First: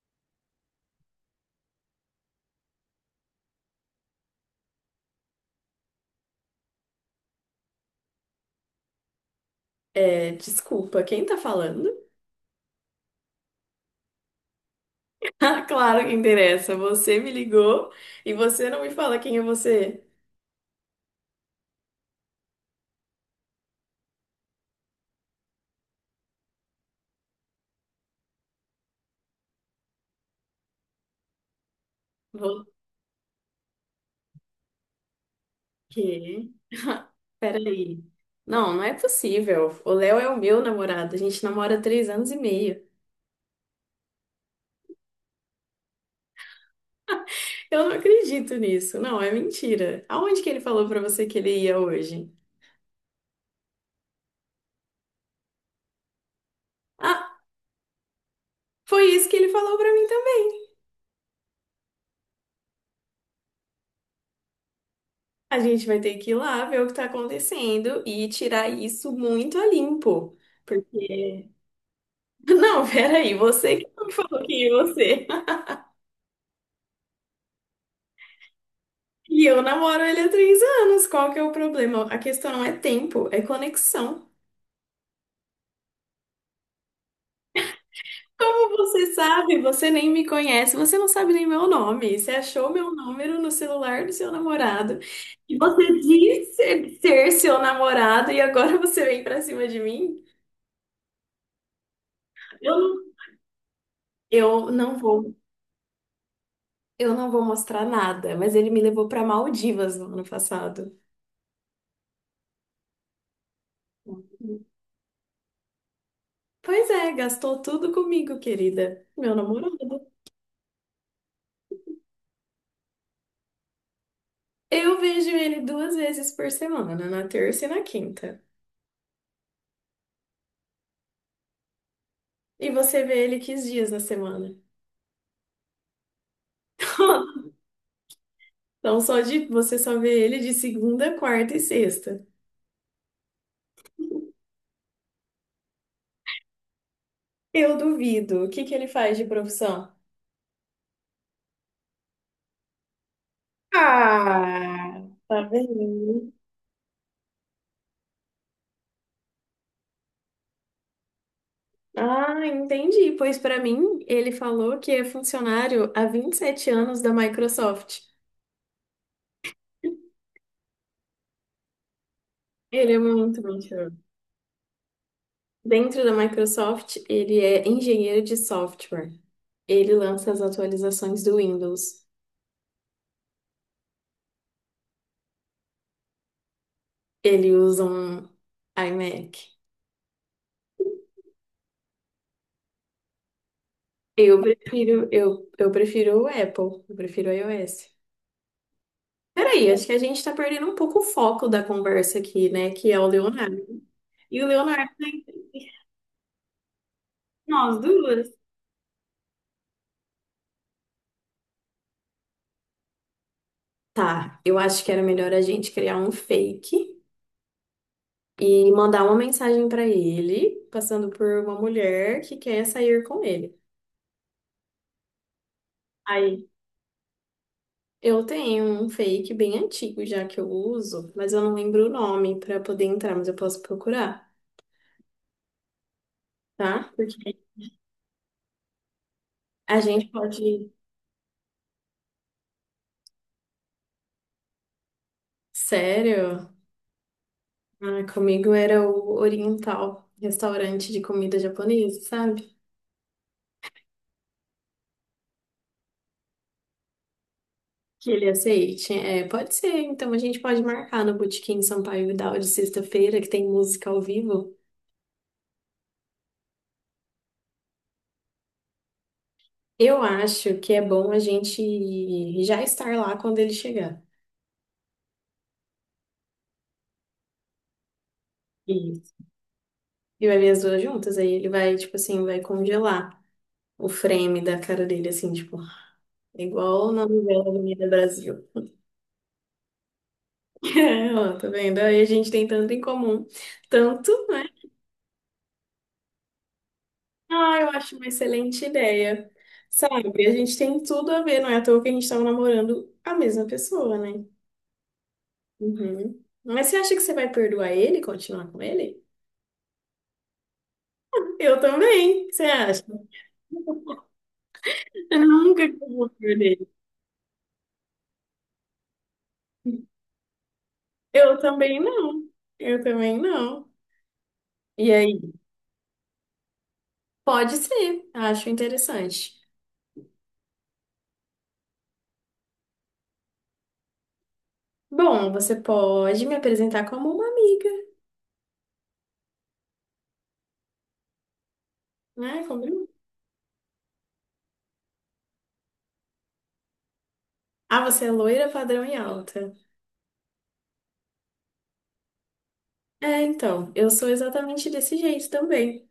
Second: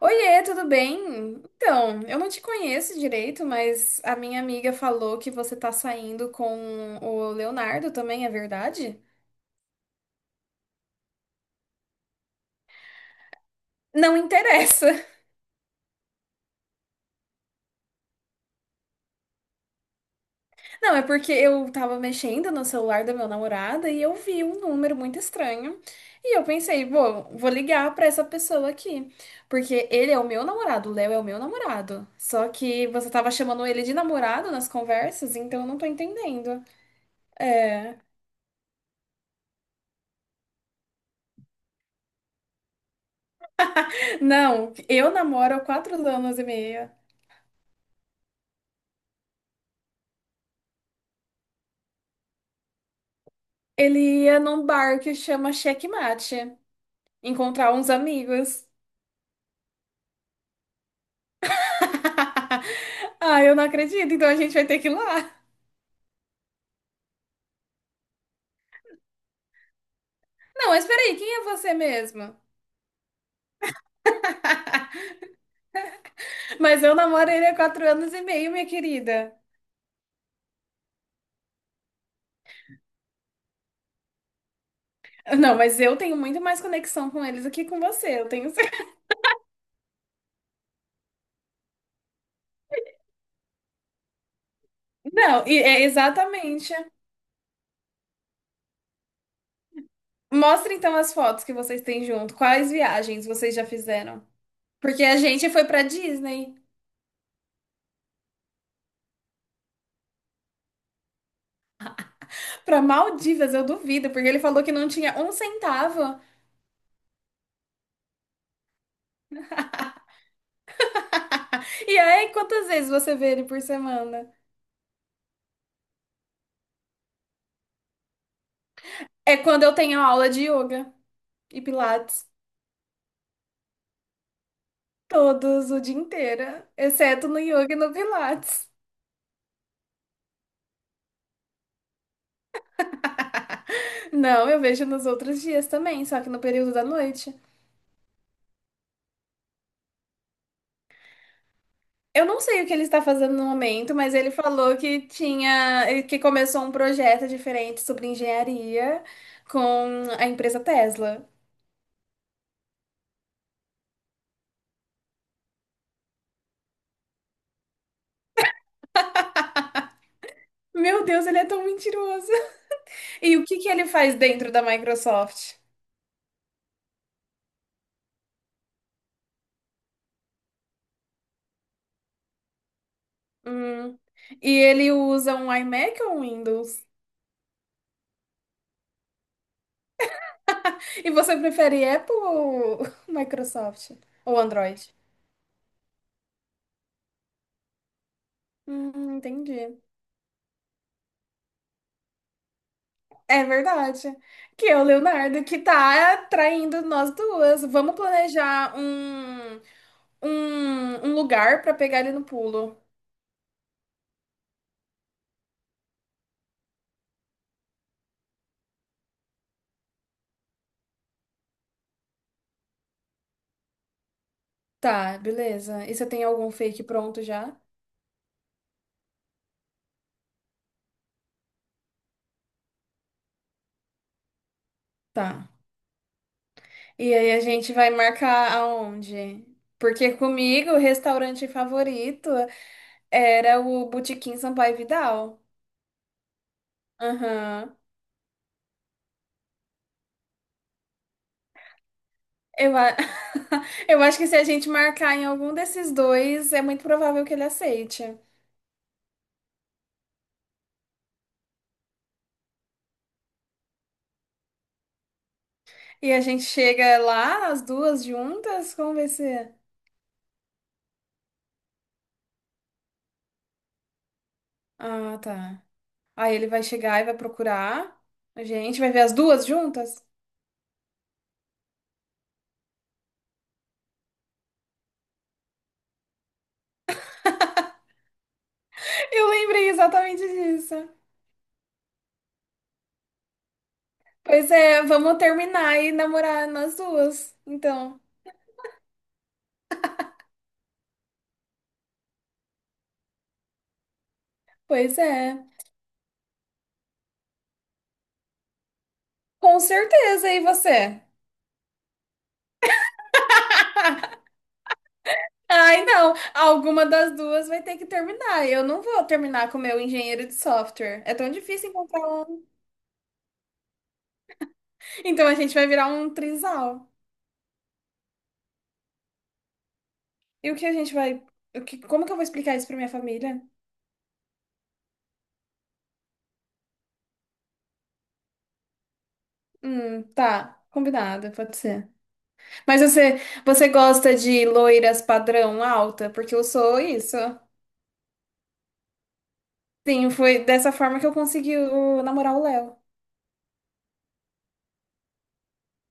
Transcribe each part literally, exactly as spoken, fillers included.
Oiê, tudo bem? Então, eu não te conheço direito, mas a minha amiga falou que você tá saindo com o Leonardo também, é verdade? É, desculpa, quem tá falando? Não interessa. Ah, claro que interessa. Você me ligou e você não me fala quem é você. Não, é porque eu tava mexendo no celular da meu namorado e eu vi um número muito estranho. E eu pensei, bom, vou ligar pra essa pessoa aqui. Porque ele é o meu namorado, o Léo é o meu namorado. Só Vou que você tava chamando ele de namorado nas conversas, então eu não tô quê? entendendo. Peraí. Não, não é possível. O Léo é o meu namorado. A gente namora há três anos e meio. Não, eu namoro há quatro anos e meio. Eu não acredito nisso. Não, é mentira. Aonde que ele falou pra você que ele ia hoje? Ele ia num bar que chama Checkmate, Ah, encontrar uns amigos. foi isso que ele falou pra mim também. Ah, eu não acredito, então a gente vai ter que ir lá. A gente vai ter que ir lá ver o que tá acontecendo e tirar isso muito a limpo. Não, mas peraí, quem é Porque você mesmo? não, peraí, você que não falou quem é você. Mas eu namoro ele há quatro anos e meio, minha querida. E eu namoro ele há três anos. Qual que é o problema? A questão não é tempo, é conexão. Não, mas eu tenho muito mais conexão com eles do que com você, eu tenho Como certeza. você sabe? Você nem me conhece, você não sabe nem meu nome. Você achou meu número no celular do seu namorado. Não, E e- é você disse exatamente. ser ser seu namorado e agora você vem pra cima de mim? Mostra então as fotos que vocês têm junto. Quais Eu não, viagens vocês já fizeram? eu não Porque a vou, gente foi pra Disney, eu não vou mostrar nada, mas ele me levou pra Maldivas no ano passado. pra Maldivas, eu duvido, porque ele falou que não tinha um centavo. Pois é, gastou tudo comigo, querida. Meu namorado. E aí, quantas vezes você vê ele por semana? Eu vejo ele duas vezes por semana, na terça e na quinta. É quando eu tenho aula de yoga e pilates. E você vê ele que dias na semana? Todos o dia inteiro, exceto no yoga e no pilates. Então, só de você só vê ele de segunda, quarta e sexta. Não, eu vejo nos outros dias também, só que no período da noite. Eu duvido. O que que ele faz de profissão? Eu não sei o que ele está fazendo no momento, mas ele falou que Ah, tá tinha, eh, que vendo? começou um projeto diferente sobre engenharia com a empresa Tesla. Ah, entendi. Pois pra mim, ele falou que é funcionário há vinte e sete anos da Microsoft. Meu Deus, ele é tão mentiroso. Ele é E muito o que que ele mentiroso. faz dentro da Microsoft? Dentro da Microsoft, ele é engenheiro de software. Ele lança as atualizações do Windows. Hum. E ele usa um iMac ou um Windows? Ele usa um iMac. E você prefere Apple ou Microsoft? Ou Eu Android? prefiro, eu, eu prefiro o Apple, eu prefiro o iOS. Hum, Peraí, entendi. acho que a gente tá perdendo um pouco o foco da conversa aqui, né? Que é o É Leonardo. verdade. E o Que é o Leonardo, tá Leonardo que tá traindo nós duas. nós Vamos duas. planejar um, um, um lugar pra pegar ele no pulo. Tá, eu acho que era melhor a gente criar um fake e mandar uma mensagem pra ele, passando por uma mulher que quer sair com ele. Tá, beleza. E você tem Aí algum fake pronto já? eu tenho um fake bem antigo já que eu uso, mas eu não lembro o nome para poder entrar, mas eu posso procurar, Tá. tá? E Porque aí a gente vai marcar aonde? a gente Porque pode. comigo, o restaurante favorito. Era o Botequim Sampaio Vidal. Sério? Aham. Ah, comigo era o Oriental, restaurante de comida japonesa, sabe? Eu, a- Eu acho que se a gente marcar em algum desses dois, é muito provável que ele Que aceite. ele aceite. É, pode ser, então a gente pode marcar no Botequim Sampaio Vidal de sexta-feira, que tem música ao vivo. E a gente chega lá, as duas juntas, como vai ser? Eu acho que é bom a gente já estar lá quando ele chegar. Ah, tá. Aí ele vai chegar e vai procurar. A gente vai ver as Isso. duas juntas? E vai ver as duas juntas, aí ele vai, tipo assim, vai congelar o frame da cara dele, assim, tipo, é igual na novela Avenida Brasil. Eu lembrei exatamente disso. É, ó, tá vendo? Aí a gente tem tanto em comum. Tanto, né? Pois é, vamos terminar e namorar nas duas. Ah, eu acho Então, uma excelente ideia. Sabe, a gente tem tudo a ver, não é à toa que a gente tava namorando a mesma pessoa, né? pois é. Uhum. Mas você acha que você vai perdoar ele e continuar com ele? Com certeza, e você? Eu também, você acha? Eu nunca que Ai, eu vou não. perder. Alguma das duas vai ter que terminar. Eu não vou terminar com o meu engenheiro de software. É tão Eu difícil também encontrar não. um. Eu também não. E Então a aí? gente vai virar um trisal. Pode ser, acho interessante. E o que a gente vai. o que- Como que eu vou explicar isso pra minha família? Bom, você pode me apresentar como uma amiga, Hum, tá. Combinado, pode ser. né? Mas Combinou? você, você gosta de loiras padrão alta? Porque eu sou isso. Ah, você é loira, padrão e alta. Sim, foi dessa forma que eu consegui o- namorar o Léo. É, então, eu sou exatamente desse jeito também.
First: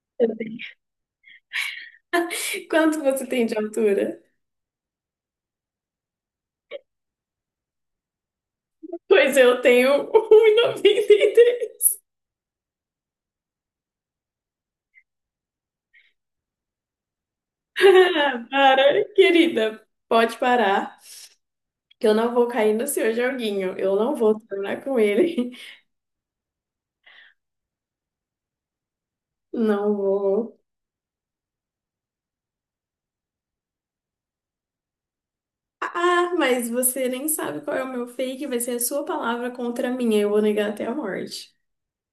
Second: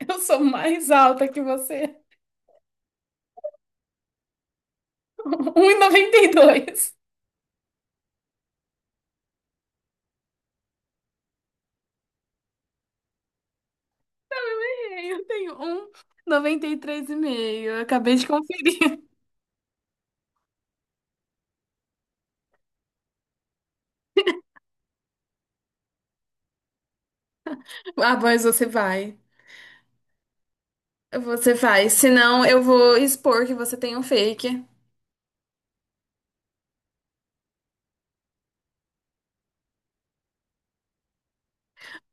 Eu Eu sou tenho- mais alta que você. Quanto você tem de altura? um e e noventa e dois. Pois eu tenho um e noventa e três. Eu errei, eu tenho um noventa e três vírgula cinco. Eu acabei de Para, conferir. querida, pode parar, que eu não vou cair no seu joguinho. Eu não vou terminar com ele. Ah, mas você vai. Não vou. Você vai. Senão eu vou expor que você tem um fake. Ah, mas você nem sabe qual é o meu fake, vai ser a sua palavra contra a minha. Eu vou negar até a morte.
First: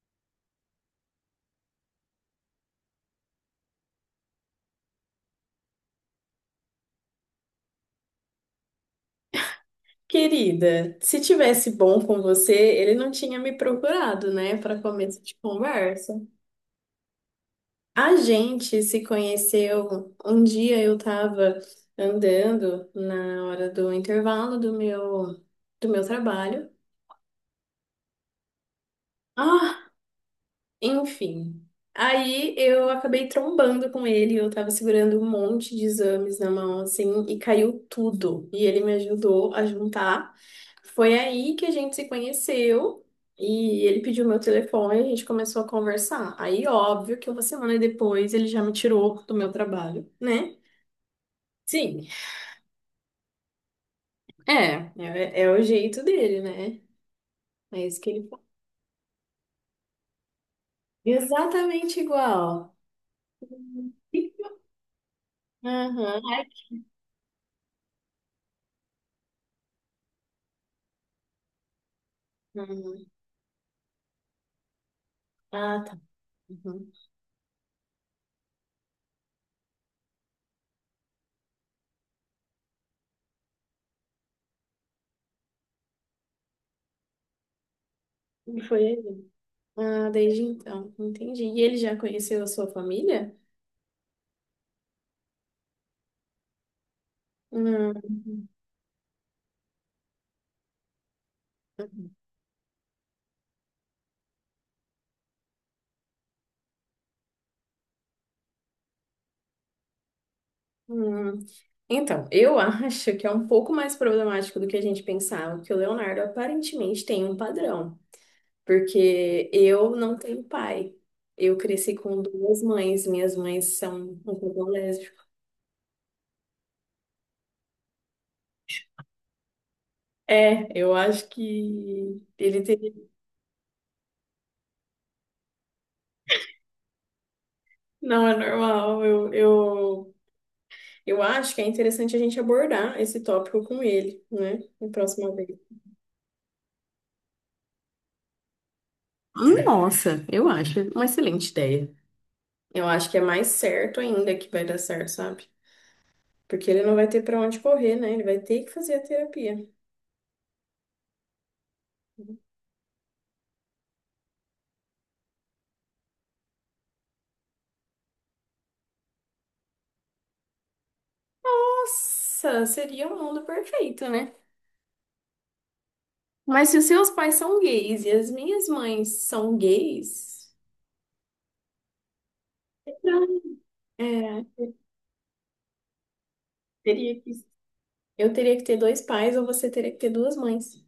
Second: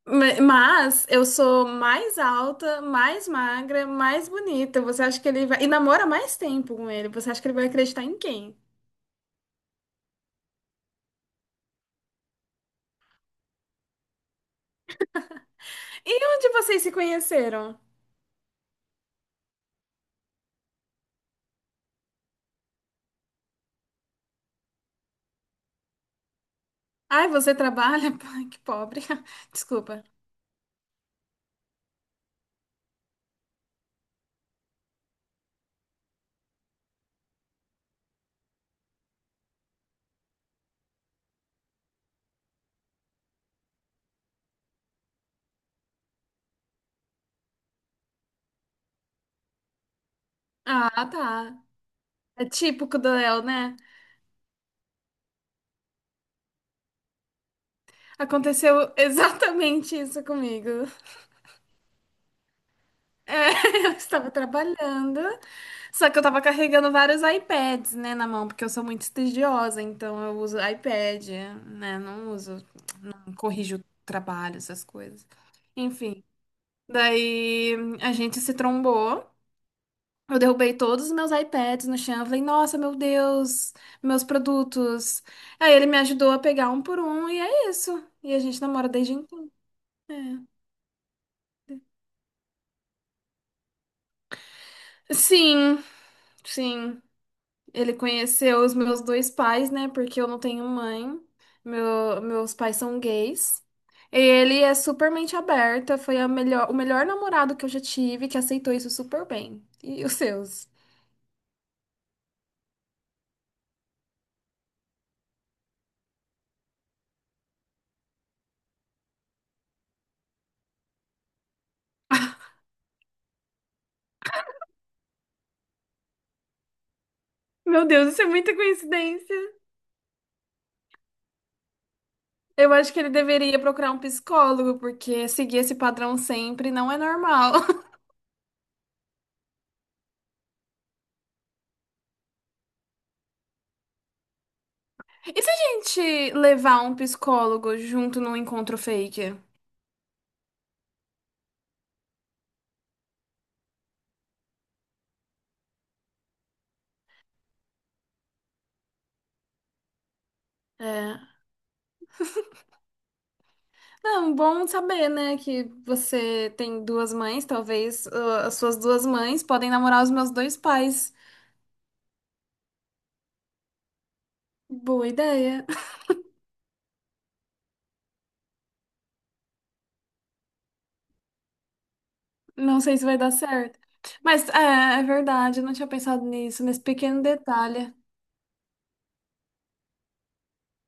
Ma- Mas eu sou mais alta, mais magra, mais bonita. Você acha que ele vai. E namora mais tempo com ele. Você acha que ele vai acreditar em quem? Querida, se tivesse bom com você, ele não tinha me procurado, né, para começo de conversa. E onde vocês se conheceram? A gente se conheceu um dia eu estava andando na hora do intervalo do meu do meu trabalho. Ai, você trabalha? Ai, que pobre. Ah, Desculpa. enfim, aí eu acabei trombando com ele, eu tava segurando um monte de exames na mão, assim, e caiu tudo. E ele me ajudou a juntar. Foi aí que a gente se conheceu e ele pediu meu telefone e a gente começou a conversar. Aí, óbvio que uma semana depois ele já me tirou do meu trabalho, né? Ah, tá. Sim, É típico do Léo, né? é, é, é o jeito dele, né? É isso que ele faz. Aconteceu exatamente isso comigo. Exatamente igual. É, eu estava trabalhando, só que Aham. eu estava Ai, que- carregando vários iPads, né, na mão, porque eu sou muito estudiosa, então eu uso iPad, né, não uso, uhum. corrijo trabalho, essas coisas. Ah, tá. Enfim, Uhum. daí a gente se trombou, eu derrubei todos os meus iPads no chão, eu falei, nossa, meu Deus, meus produtos. Aí ele me ajudou a pegar um por um, e é isso. E a E gente foi namora desde ele. então. Ah, desde então, entendi. E ele já conheceu a sua família? Sim, sim. Ele Hum, conheceu os meus dois pais, né? Porque eu não tenho mãe. uhum. Meu, meus pais são gays. E ele é super mente aberta. Foi a melhor, o melhor namorado que eu já tive que aceitou isso super bem. E os seus? Hum. Então, eu acho que é um pouco mais problemático do que a gente pensava, que o Leonardo aparentemente tem um padrão, porque eu não tenho pai. Eu cresci com duas mães, minhas mães são um pouco lésbicas. Meu Deus, isso é muita coincidência. É, eu acho que ele Eu acho que ele teria. deveria procurar um psicólogo, porque seguir esse padrão sempre não é normal. Não é normal, eu, eu Eu acho que é interessante a gente abordar esse tópico com ele, né? Na próxima E se a vez. gente levar um psicólogo junto num encontro fake? Nossa, eu acho uma excelente ideia. Eu acho que é mais certo ainda que vai dar certo, sabe? Porque ele não vai ter pra onde correr, né? Ele vai ter que fazer a terapia. É. É bom saber, né, que você tem duas mães, talvez ah, as suas duas mães podem namorar os meus dois pais. Nossa, seria o mundo perfeito, né? Boa ideia. Mas se os seus pais são gays e as minhas mães são gays, Não sei se vai então, dar certo. é, Mas eu é, é verdade, eu não tinha pensado nisso, nesse teria pequeno que, detalhe. eu teria que ter dois pais ou você teria que ter duas mães.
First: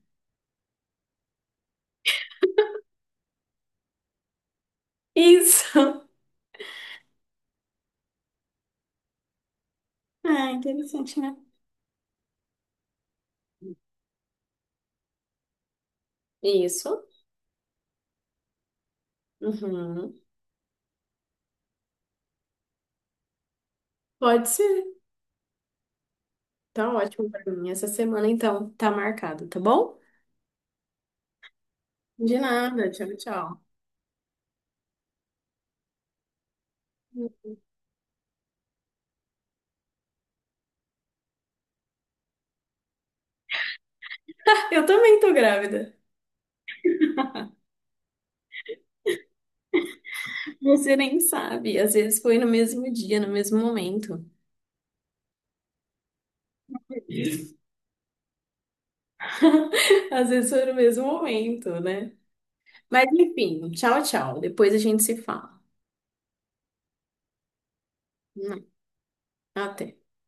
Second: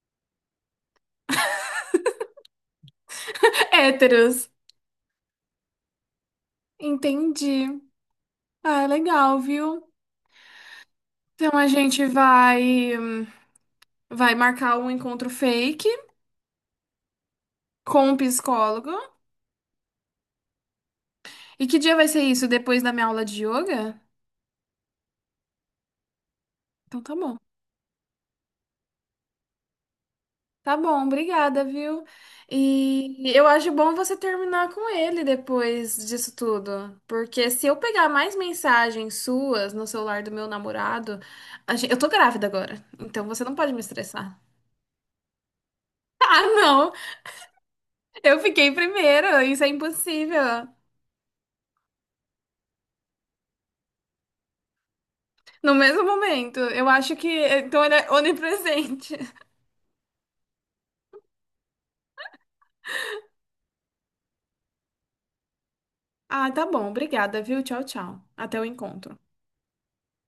Héteros. Isso! Entendi. Ah, é legal, viu? É interessante, né? Então a gente vai vai marcar um encontro fake Isso. com o psicólogo. Uhum. E que dia vai ser isso? Depois da minha aula de yoga? Pode ser. Tá Então tá ótimo bom. pra mim. Essa semana, então, tá marcado, tá bom? Tá bom, obrigada, viu? De nada. Tchau, E eu tchau. acho bom você terminar com ele depois disso tudo. Porque se eu pegar mais mensagens suas no celular do meu namorado, a gen- eu tô grávida agora. Então você não pode me estressar. Eu também tô grávida. Ah, não! Eu fiquei primeiro, isso é impossível. Você nem sabe. Às vezes foi no mesmo dia, no mesmo momento. No mesmo momento, eu acho que então ele é onipresente. Às vezes foi no mesmo momento, né? Mas enfim, tchau, tchau. Depois a gente se fala. Ah, tá bom, obrigada, viu? Tchau, tchau. Até o encontro. Até.